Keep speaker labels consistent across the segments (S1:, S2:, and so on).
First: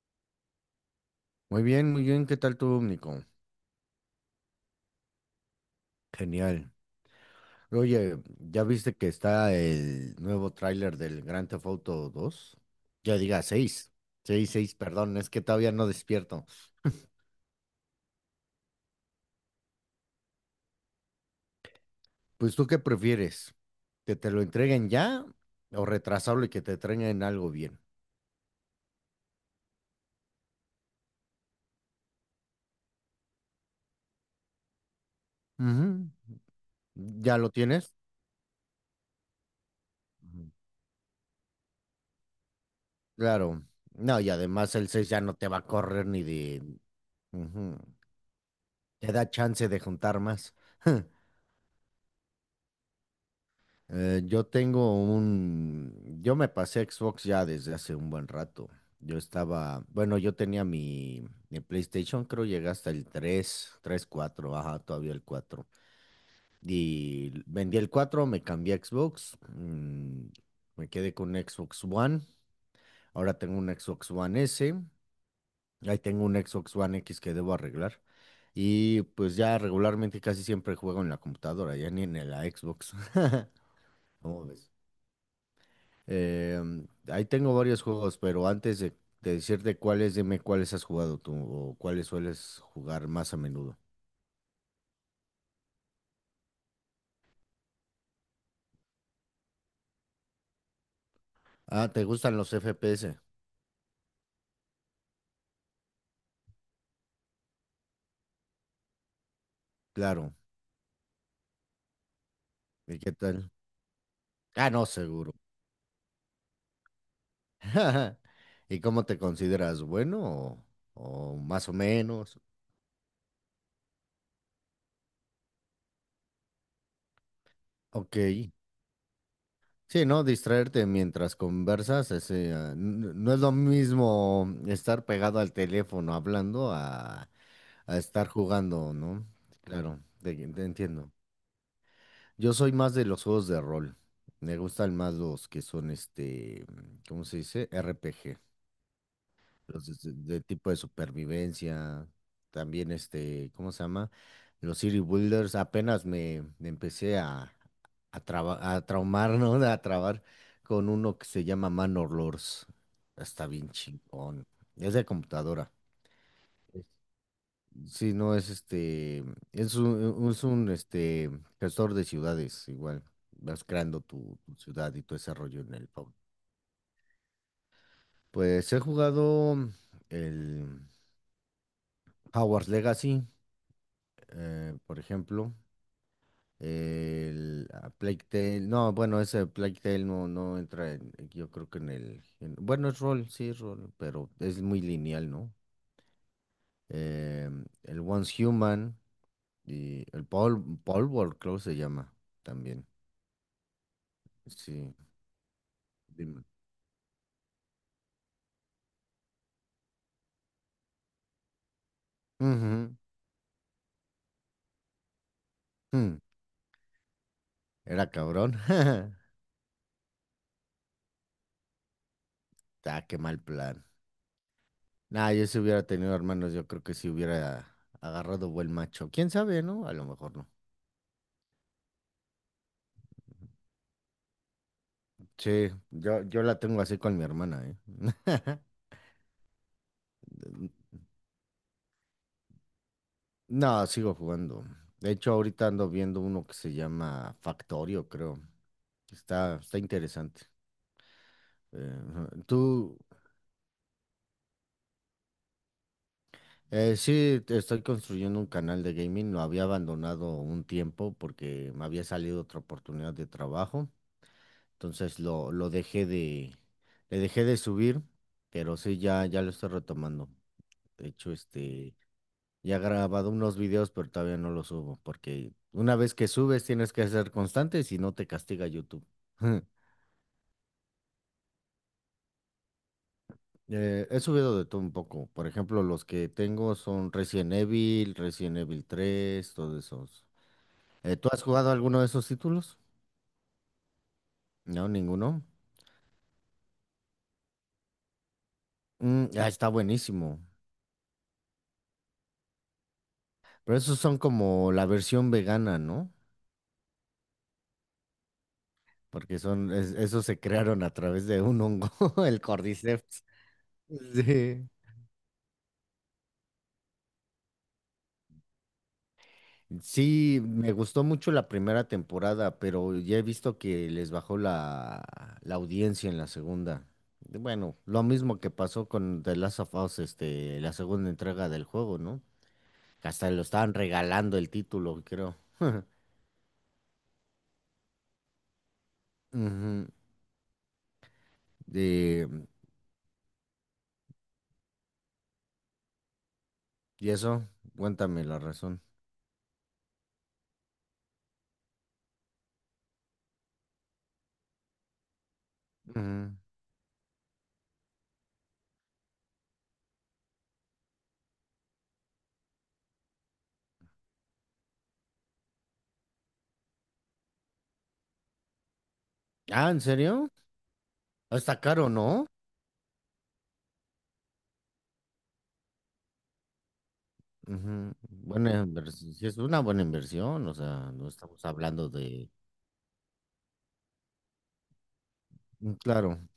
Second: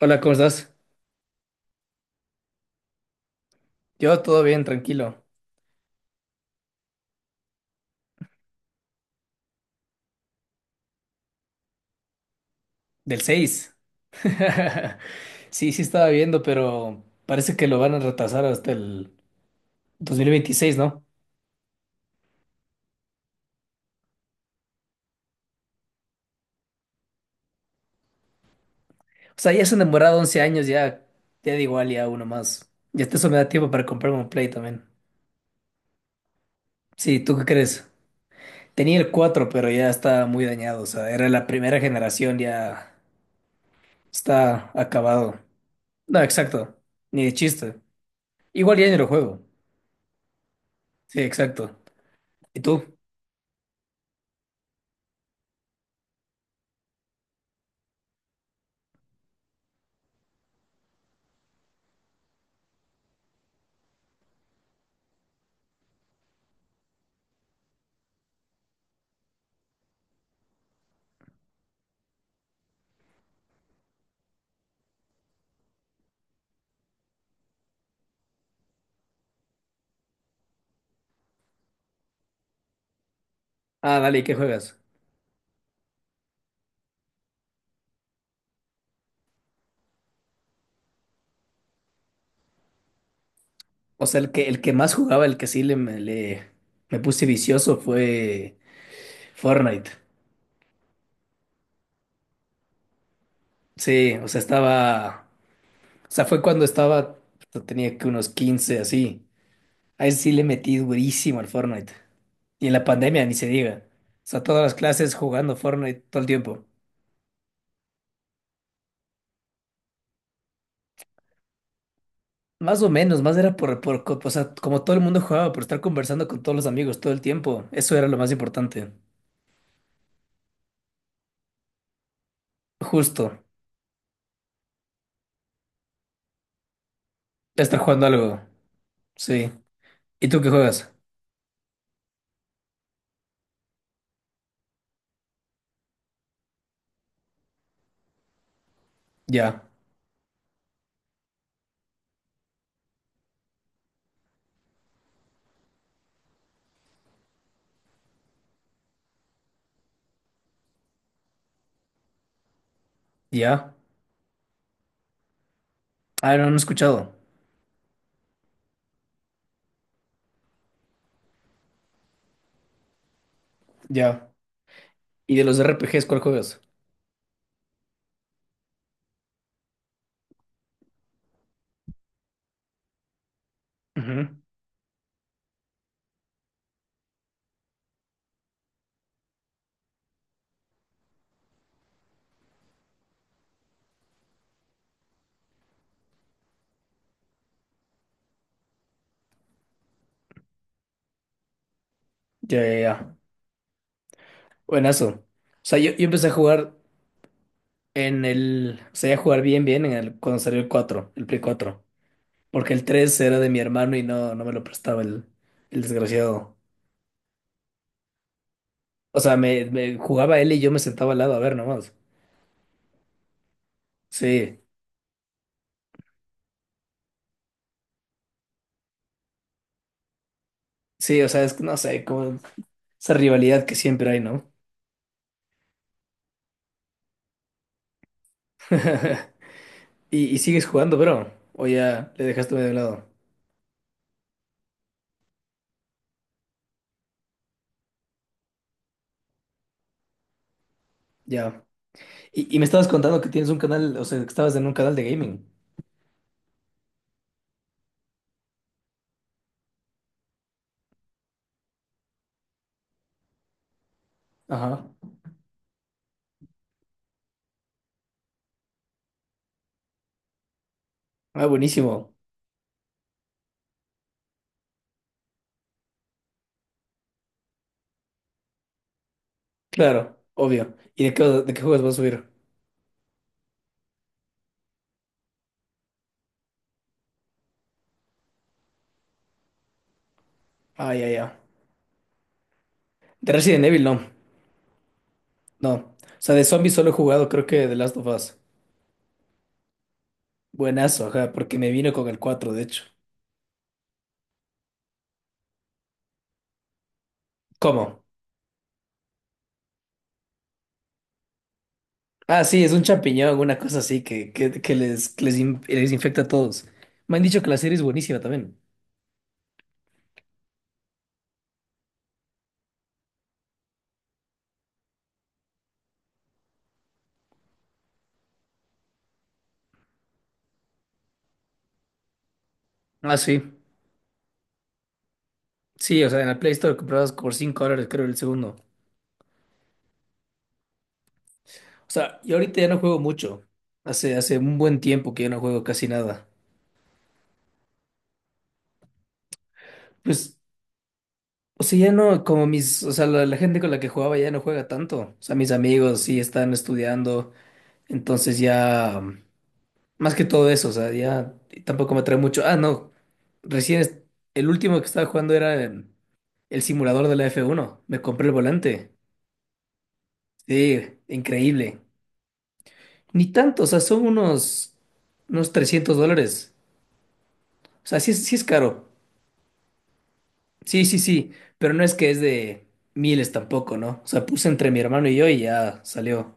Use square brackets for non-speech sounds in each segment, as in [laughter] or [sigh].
S1: Hola, ¿cómo estás?
S2: Muy bien, muy bien. ¿Qué tal tú, Nico?
S1: Yo todo bien, tranquilo.
S2: Genial. Oye, ¿ya viste que está el nuevo tráiler del Grand Theft Auto dos. Ya
S1: Del
S2: diga
S1: seis.
S2: 6, 6, 6.
S1: [laughs]
S2: Perdón, es que
S1: Sí,
S2: todavía
S1: sí
S2: no
S1: estaba viendo,
S2: despierto.
S1: pero parece que lo van a retrasar hasta el 2026, ¿no?
S2: ¿Pues tú qué prefieres? ¿Que te lo entreguen ya o retrasarlo y que te entreguen algo bien?
S1: O sea, ya se han demorado 11 años, ya, ya da igual, ya uno más. Ya hasta eso me da tiempo para comprarme un Play también.
S2: Ujú.
S1: Sí, ¿tú
S2: ¿Ya
S1: qué
S2: lo
S1: crees?
S2: tienes?
S1: Tenía el 4, pero ya está muy
S2: Ujú.
S1: dañado, o sea, era la primera generación, ya
S2: Claro. No, y
S1: está
S2: además el 6 ya no
S1: acabado.
S2: te va a correr
S1: No,
S2: ni de...
S1: exacto, ni de
S2: Ujú.
S1: chiste. Igual ya ni lo
S2: Te da
S1: juego.
S2: chance de juntar más. [laughs]
S1: Sí, exacto. ¿Y tú?
S2: Yo tengo yo me pasé a Xbox ya desde hace un buen rato. Yo estaba, bueno, yo tenía mi PlayStation, creo llegué hasta el 3 3 cuatro, ajá, todavía el cuatro. Y vendí el cuatro, me cambié a Xbox, me quedé con Xbox One. Ahora tengo un Xbox One S, ahí tengo un Xbox One X que debo arreglar. Y pues ya regularmente casi siempre juego en la computadora, ya ni en la Xbox. [laughs]
S1: Ah, dale, ¿y qué
S2: ¿Cómo ves?
S1: juegas?
S2: Eh, ahí tengo varios juegos, pero antes de decirte cuáles, dime cuáles has jugado tú o cuáles sueles jugar más a menudo.
S1: O sea, el que más jugaba, el que sí le, me puse vicioso fue Fortnite.
S2: Ah, ¿te gustan los FPS?
S1: Sí, o sea, estaba. O sea, fue cuando estaba. Tenía que unos 15 así. Ahí sí
S2: Claro.
S1: le metí durísimo al Fortnite. Y en la
S2: ¿Y qué
S1: pandemia ni se
S2: tal?
S1: diga. O sea, todas
S2: Ah,
S1: las
S2: no,
S1: clases
S2: seguro.
S1: jugando Fortnite todo el tiempo.
S2: [laughs] ¿Y cómo te consideras? ¿Bueno o más o menos?
S1: Más o menos, más era o sea, como todo el mundo jugaba, por estar conversando con todos los amigos todo el tiempo. Eso era lo
S2: Ok.
S1: más importante.
S2: Sí, ¿no? Distraerte mientras conversas, ese, ah, no
S1: Justo.
S2: es lo mismo estar pegado al teléfono hablando
S1: Estar
S2: a
S1: jugando
S2: estar
S1: algo.
S2: jugando, ¿no?
S1: Sí.
S2: Claro,
S1: ¿Y
S2: te
S1: tú qué
S2: te
S1: juegas?
S2: entiendo. Yo soy más de los juegos de rol. Me gustan más los que son este, mm, ¿cómo se dice? RPG.
S1: Ya.
S2: Los de tipo de supervivencia. También este, ¿cómo se llama? Los City Builders. Apenas me empecé a, a traumar, ¿no? [laughs] A trabar con uno que se llama Manor Lords. Está bien
S1: Ya.
S2: chingón. Es de computadora.
S1: Ah, no, no he escuchado.
S2: Sí, no, es este, es un este, gestor de ciudades, igual, vas creando
S1: Ya.
S2: tu ciudad y tu
S1: Y de los
S2: desarrollo en el
S1: RPGs,
S2: PUBG.
S1: ¿cuál juegas?
S2: Pues he jugado el Hogwarts Legacy,
S1: Ujú.
S2: por ejemplo, el Plague Tale, no, bueno, ese Plague Tale no, no entra, yo creo que en bueno, es rol, sí, es rol, pero es muy lineal, ¿no? El Once Human y el Paul, Paul World, creo que se llama
S1: Ya, ya,
S2: también,
S1: ya.
S2: sí.
S1: Buenazo. O sea, yo empecé a
S2: Dime.
S1: jugar en el. O sea, a jugar bien, bien en el, cuando salió el cuatro, el Play cuatro. Porque el
S2: Ujú,
S1: 3 era de mi hermano y no me lo prestaba el
S2: mm,
S1: desgraciado.
S2: era cabrón. [laughs]
S1: O sea, me jugaba él y yo me sentaba al lado a ver nomás.
S2: Ah, qué mal plan.
S1: Sí,
S2: Nah, yo si hubiera tenido hermanos, yo creo que si hubiera agarrado buen macho. ¿Quién sabe, no? A lo mejor no.
S1: sí, o sea, es que no sé, como esa rivalidad que siempre hay, ¿no?
S2: Sí, yo la tengo así con mi hermana, ¿eh? [laughs]
S1: [laughs] Y sigues jugando, bro. O ya le dejaste medio de lado.
S2: No, sigo jugando. De hecho, ahorita ando viendo uno que se llama Factorio, creo. Está interesante.
S1: Ya.
S2: Eh, ajá.
S1: Y me estabas
S2: ¿tú,
S1: contando que tienes un canal, o sea, que estabas en un canal de gaming.
S2: Sí, estoy construyendo un canal de gaming. Lo había abandonado un tiempo porque me había salido otra oportunidad de trabajo.
S1: Ajá.
S2: Entonces lo dejé le dejé de subir, pero sí, ya, ya lo estoy retomando. De hecho,
S1: Ah,
S2: este,
S1: buenísimo.
S2: ya he grabado unos videos, pero todavía no los subo porque una vez que subes tienes que ser constante, si no te castiga YouTube. [laughs]
S1: Claro, obvio. ¿Y de qué juegos vas a subir?
S2: He subido de todo un poco. Por ejemplo, los que tengo son Resident Evil, Resident Evil tres, todos esos.
S1: Ah, ya,
S2: ¿Tú
S1: ya.
S2: has jugado alguno de esos títulos?
S1: De Resident Evil, no.
S2: No, ninguno.
S1: No. O sea, de zombies solo he jugado, creo, que The Last of Us.
S2: Mm, ah, está buenísimo.
S1: Buenazo, ajá, porque me vino con el 4, de hecho.
S2: Pero esos son como la versión vegana, ¿no?
S1: ¿Cómo?
S2: Porque son, esos se crearon a través de un hongo, [laughs] el
S1: Ah, sí, es un
S2: Cordyceps.
S1: champiñón, una cosa así que, que,
S2: Sí.
S1: que les, que les les infecta a todos. Me han dicho que la serie es buenísima también.
S2: Sí, me gustó mucho la primera temporada, pero ya he visto que les bajó la audiencia en la segunda. Bueno, lo mismo que pasó con The Last of Us, este, la segunda entrega del juego, ¿no? Que
S1: Ah,
S2: hasta
S1: sí.
S2: lo estaban regalando el título, creo.
S1: Sí, o sea, en la Play Store comprabas por $5, creo, el segundo.
S2: Ujú.
S1: O sea,
S2: De...
S1: yo
S2: mm,
S1: ahorita ya no juego mucho. Hace un buen tiempo que ya no juego casi nada.
S2: ¿y eso? Cuéntame la razón.
S1: Pues, o sea, ya no, como mis, o sea, la gente con la que jugaba ya no juega tanto. O sea, mis amigos sí
S2: Ujú.
S1: están estudiando. Entonces ya, más que todo eso, o sea, ya tampoco me trae mucho. Ah, no, recién es- el último que estaba jugando era el simulador de la f uno. Me compré el volante.
S2: Ah, ¿en serio?
S1: Sí,
S2: Ah, está
S1: increíble.
S2: caro, ¿no?
S1: Ni tanto, o sea, son unos $300. O
S2: Ujú.
S1: sea, sí, sí es
S2: Buena
S1: caro.
S2: inversión. Sí, es una buena inversión, o
S1: Sí,
S2: sea,
S1: sí,
S2: no
S1: sí,
S2: estamos
S1: pero no
S2: hablando
S1: es que es
S2: de...
S1: de miles tampoco, ¿no? O sea, puse entre mi hermano y yo y
S2: Mm,
S1: ya
S2: claro.
S1: salió.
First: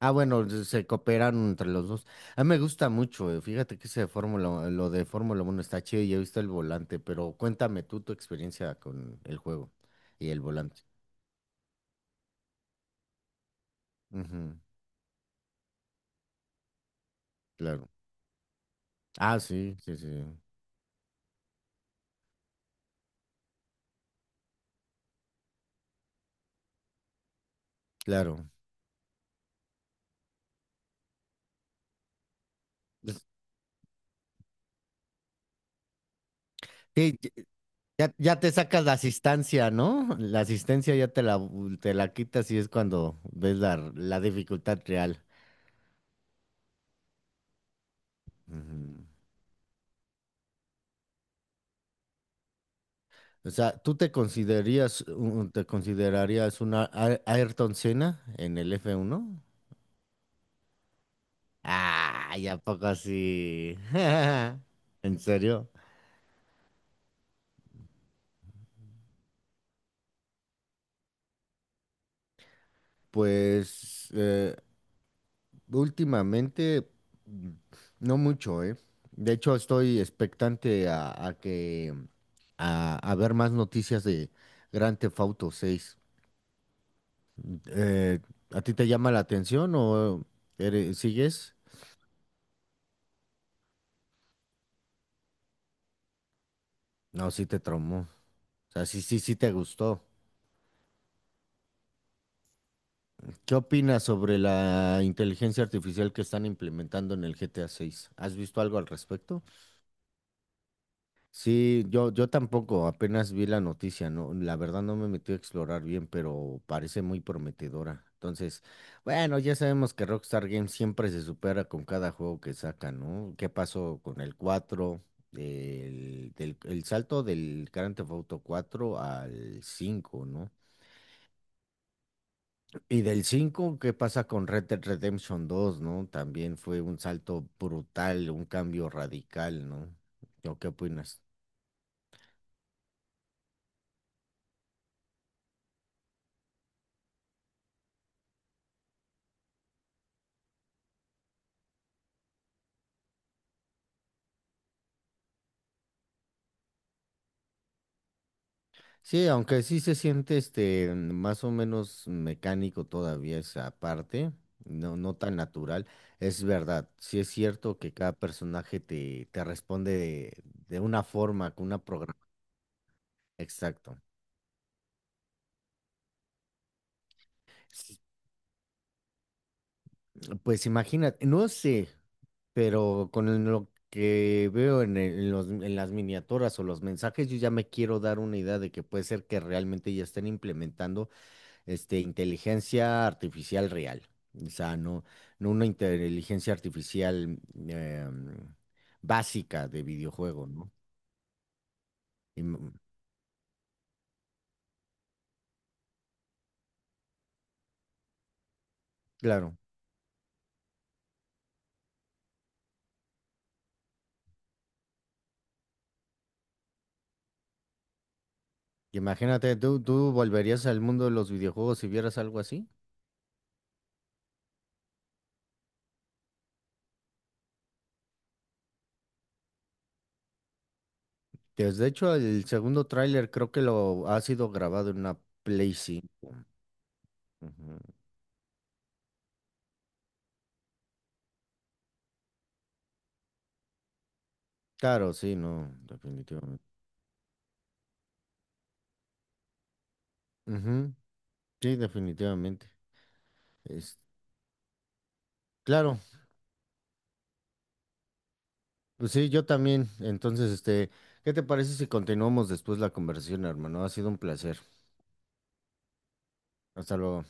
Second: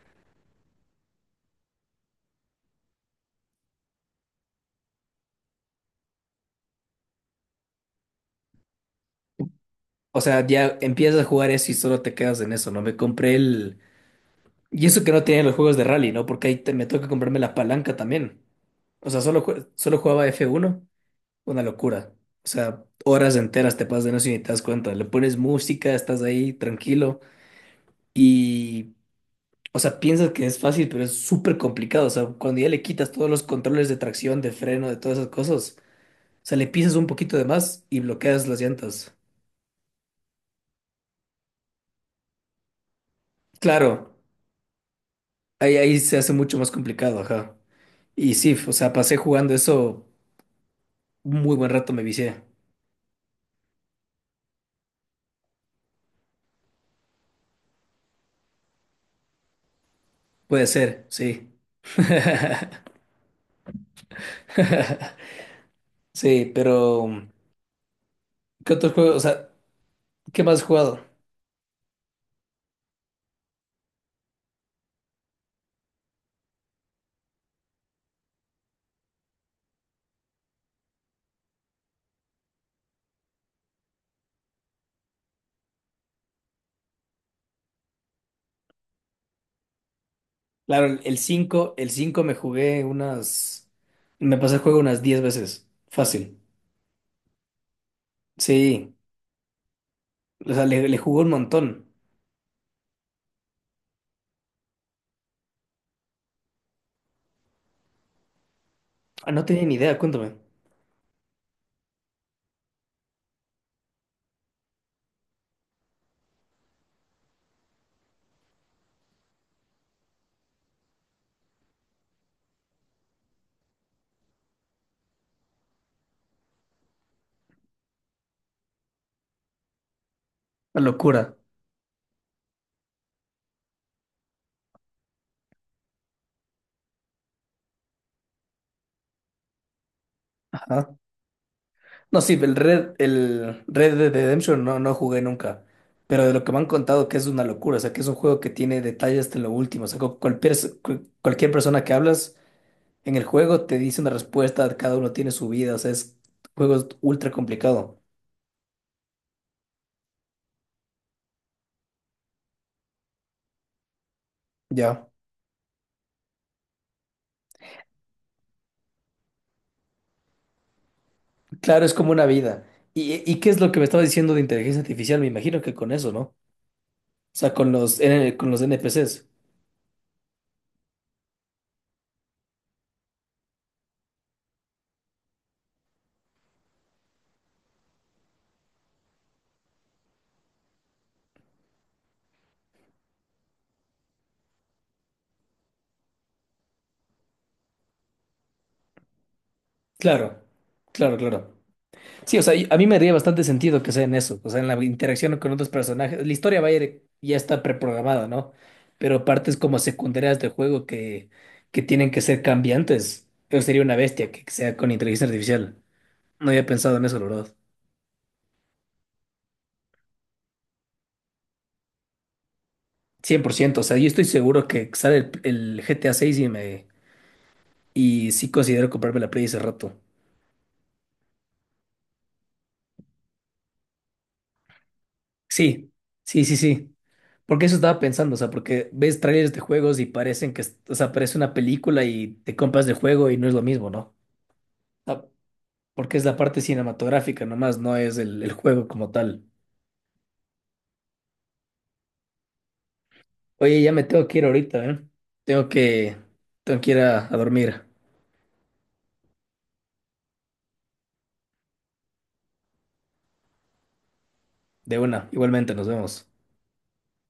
S2: Ah, bueno, se cooperan entre los dos. A mí me gusta mucho, fíjate que ese de Fórmula, lo de Fórmula 1 está chido y he visto el volante, pero cuéntame tú tu experiencia con el juego
S1: O
S2: y el
S1: sea, ya
S2: volante.
S1: empiezas a jugar eso y solo te quedas en eso, ¿no? Me compré el...
S2: Ujú,
S1: Y eso que no tenía los juegos de rally, ¿no? Porque me toca comprarme la
S2: claro.
S1: palanca también. O sea,
S2: Ah, sí, sí,
S1: solo
S2: sí.
S1: jugaba F1, una locura. O sea, horas enteras te pasas de no y ni te das cuenta. Le pones música, estás ahí tranquilo
S2: Claro.
S1: y, o sea, piensas que es fácil, pero es súper complicado. O sea, cuando ya le quitas todos los controles de tracción, de freno, de todas esas cosas. O sea, le pisas un
S2: Sí,
S1: poquito de más y
S2: ya, ya
S1: bloqueas
S2: te
S1: las
S2: sacas la
S1: llantas.
S2: asistencia, ¿no? La asistencia ya te te la quitas y es cuando ves
S1: Claro,
S2: la dificultad real.
S1: ahí se hace mucho más complicado, ajá. Y sí, o sea,
S2: Ujú.
S1: pasé jugando eso un muy buen rato, me vicié.
S2: O sea, ¿tú te considerías, te considerarías una Ayrton Senna en el f uno?
S1: Puede ser, sí.
S2: Ah, ya poco
S1: [laughs]
S2: así. [laughs] ¿En serio?
S1: Sí, pero ¿qué otros juegos? O sea, ¿qué más has jugado?
S2: Pues últimamente mm, no mucho, ¿eh? De hecho, estoy expectante a que a ver más noticias de Grand Theft Auto 6. Eh, ¿A ti te llama la atención o
S1: Claro, el
S2: sigues?
S1: cinco el cinco me jugué unas, me pasé el juego unas 10 veces. Fácil.
S2: No, sí te traumó. O sea,
S1: Sí,
S2: sí, sí, sí te gustó.
S1: o sea, le jugué un montón.
S2: ¿Qué opinas sobre la inteligencia artificial que están implementando en el GTA 6? ¿Has visto algo al
S1: Ah,
S2: respecto?
S1: no tenía ni idea, cuéntame.
S2: Sí, yo tampoco, apenas vi la noticia, no, la verdad no me metí a explorar bien, pero parece muy prometedora. Entonces, bueno, ya sabemos que Rockstar Games siempre se supera con cada juego que saca, ¿no? ¿Qué pasó con el 4, el, del, el salto del Grand Theft Auto cuatro al cinco, ¿no?
S1: Una locura.
S2: Y del 5, ¿qué pasa con Red Dead Redemption dos, ¿no? También fue un salto brutal, un cambio radical, ¿no? ¿O qué
S1: Ajá.
S2: opinas?
S1: No, sí, el Red Dead Redemption no, no jugué nunca. Pero de lo que me han contado que es una locura, o sea, que es un juego que tiene detalles hasta lo último. O sea, cualquier persona que hablas en el juego te dice una respuesta, cada uno tiene su vida, o sea, es juego es ultra complicado.
S2: Sí, aunque sí se siente este más o menos mecánico todavía esa parte, no,
S1: Ya.
S2: no tan natural. Es verdad, sí es cierto que cada personaje te responde de una forma, con una
S1: Claro, es como
S2: programación.
S1: una vida. ¿Y qué es lo que me
S2: Exacto.
S1: estaba diciendo de inteligencia artificial? Me imagino que con eso, ¿no? O sea, con
S2: Sí,
S1: los, con los NPCs.
S2: pues imagínate, no sé, pero con lo que veo en, en las miniaturas o los mensajes, yo ya me quiero dar una idea de que puede ser que realmente ya estén implementando. Este, inteligencia artificial real. O sea, no, no una inteligencia artificial em, básica de
S1: Claro,
S2: videojuego, ¿no?
S1: claro. Sí, o sea, a
S2: Im-
S1: mí me haría bastante sentido que sea en eso, o sea, en la interacción con otros personajes. La historia va a ir, ya está preprogramada, ¿no? Pero partes
S2: claro.
S1: como secundarias del juego que tienen que ser cambiantes. Yo sería una bestia que sea con inteligencia artificial. No había pensado en eso, la verdad.
S2: Imagínate, ¿tú volverías al mundo de los videojuegos si vieras algo así?
S1: 100%. O sea, yo estoy seguro que sale el GTA 6 y me y sí considero comprarme la Play ese rato.
S2: Pues de hecho, el segundo tráiler creo que lo ha sido grabado en una Play
S1: Sí,
S2: 5.
S1: sí. Porque eso
S2: Ujú.
S1: estaba pensando, o sea, porque ves trailers de juegos y parecen que, o sea, parece una película y te compras el juego y no es lo mismo, ¿no?
S2: Claro,
S1: Ah,
S2: sí, no,
S1: porque es la parte
S2: definitivamente.
S1: cinematográfica nomás, no es el juego como tal.
S2: Ujú, sí, definitivamente.
S1: Oye, ya
S2: Es,
S1: me tengo que ir ahorita, ¿eh? Tengo
S2: claro,
S1: que, tengo que ir a dormir.
S2: pues sí, yo también. Entonces, este, ¿qué te parece si continuamos después la conversación, hermano? Ha sido un placer.
S1: De una, igualmente, nos vemos.
S2: Hasta luego.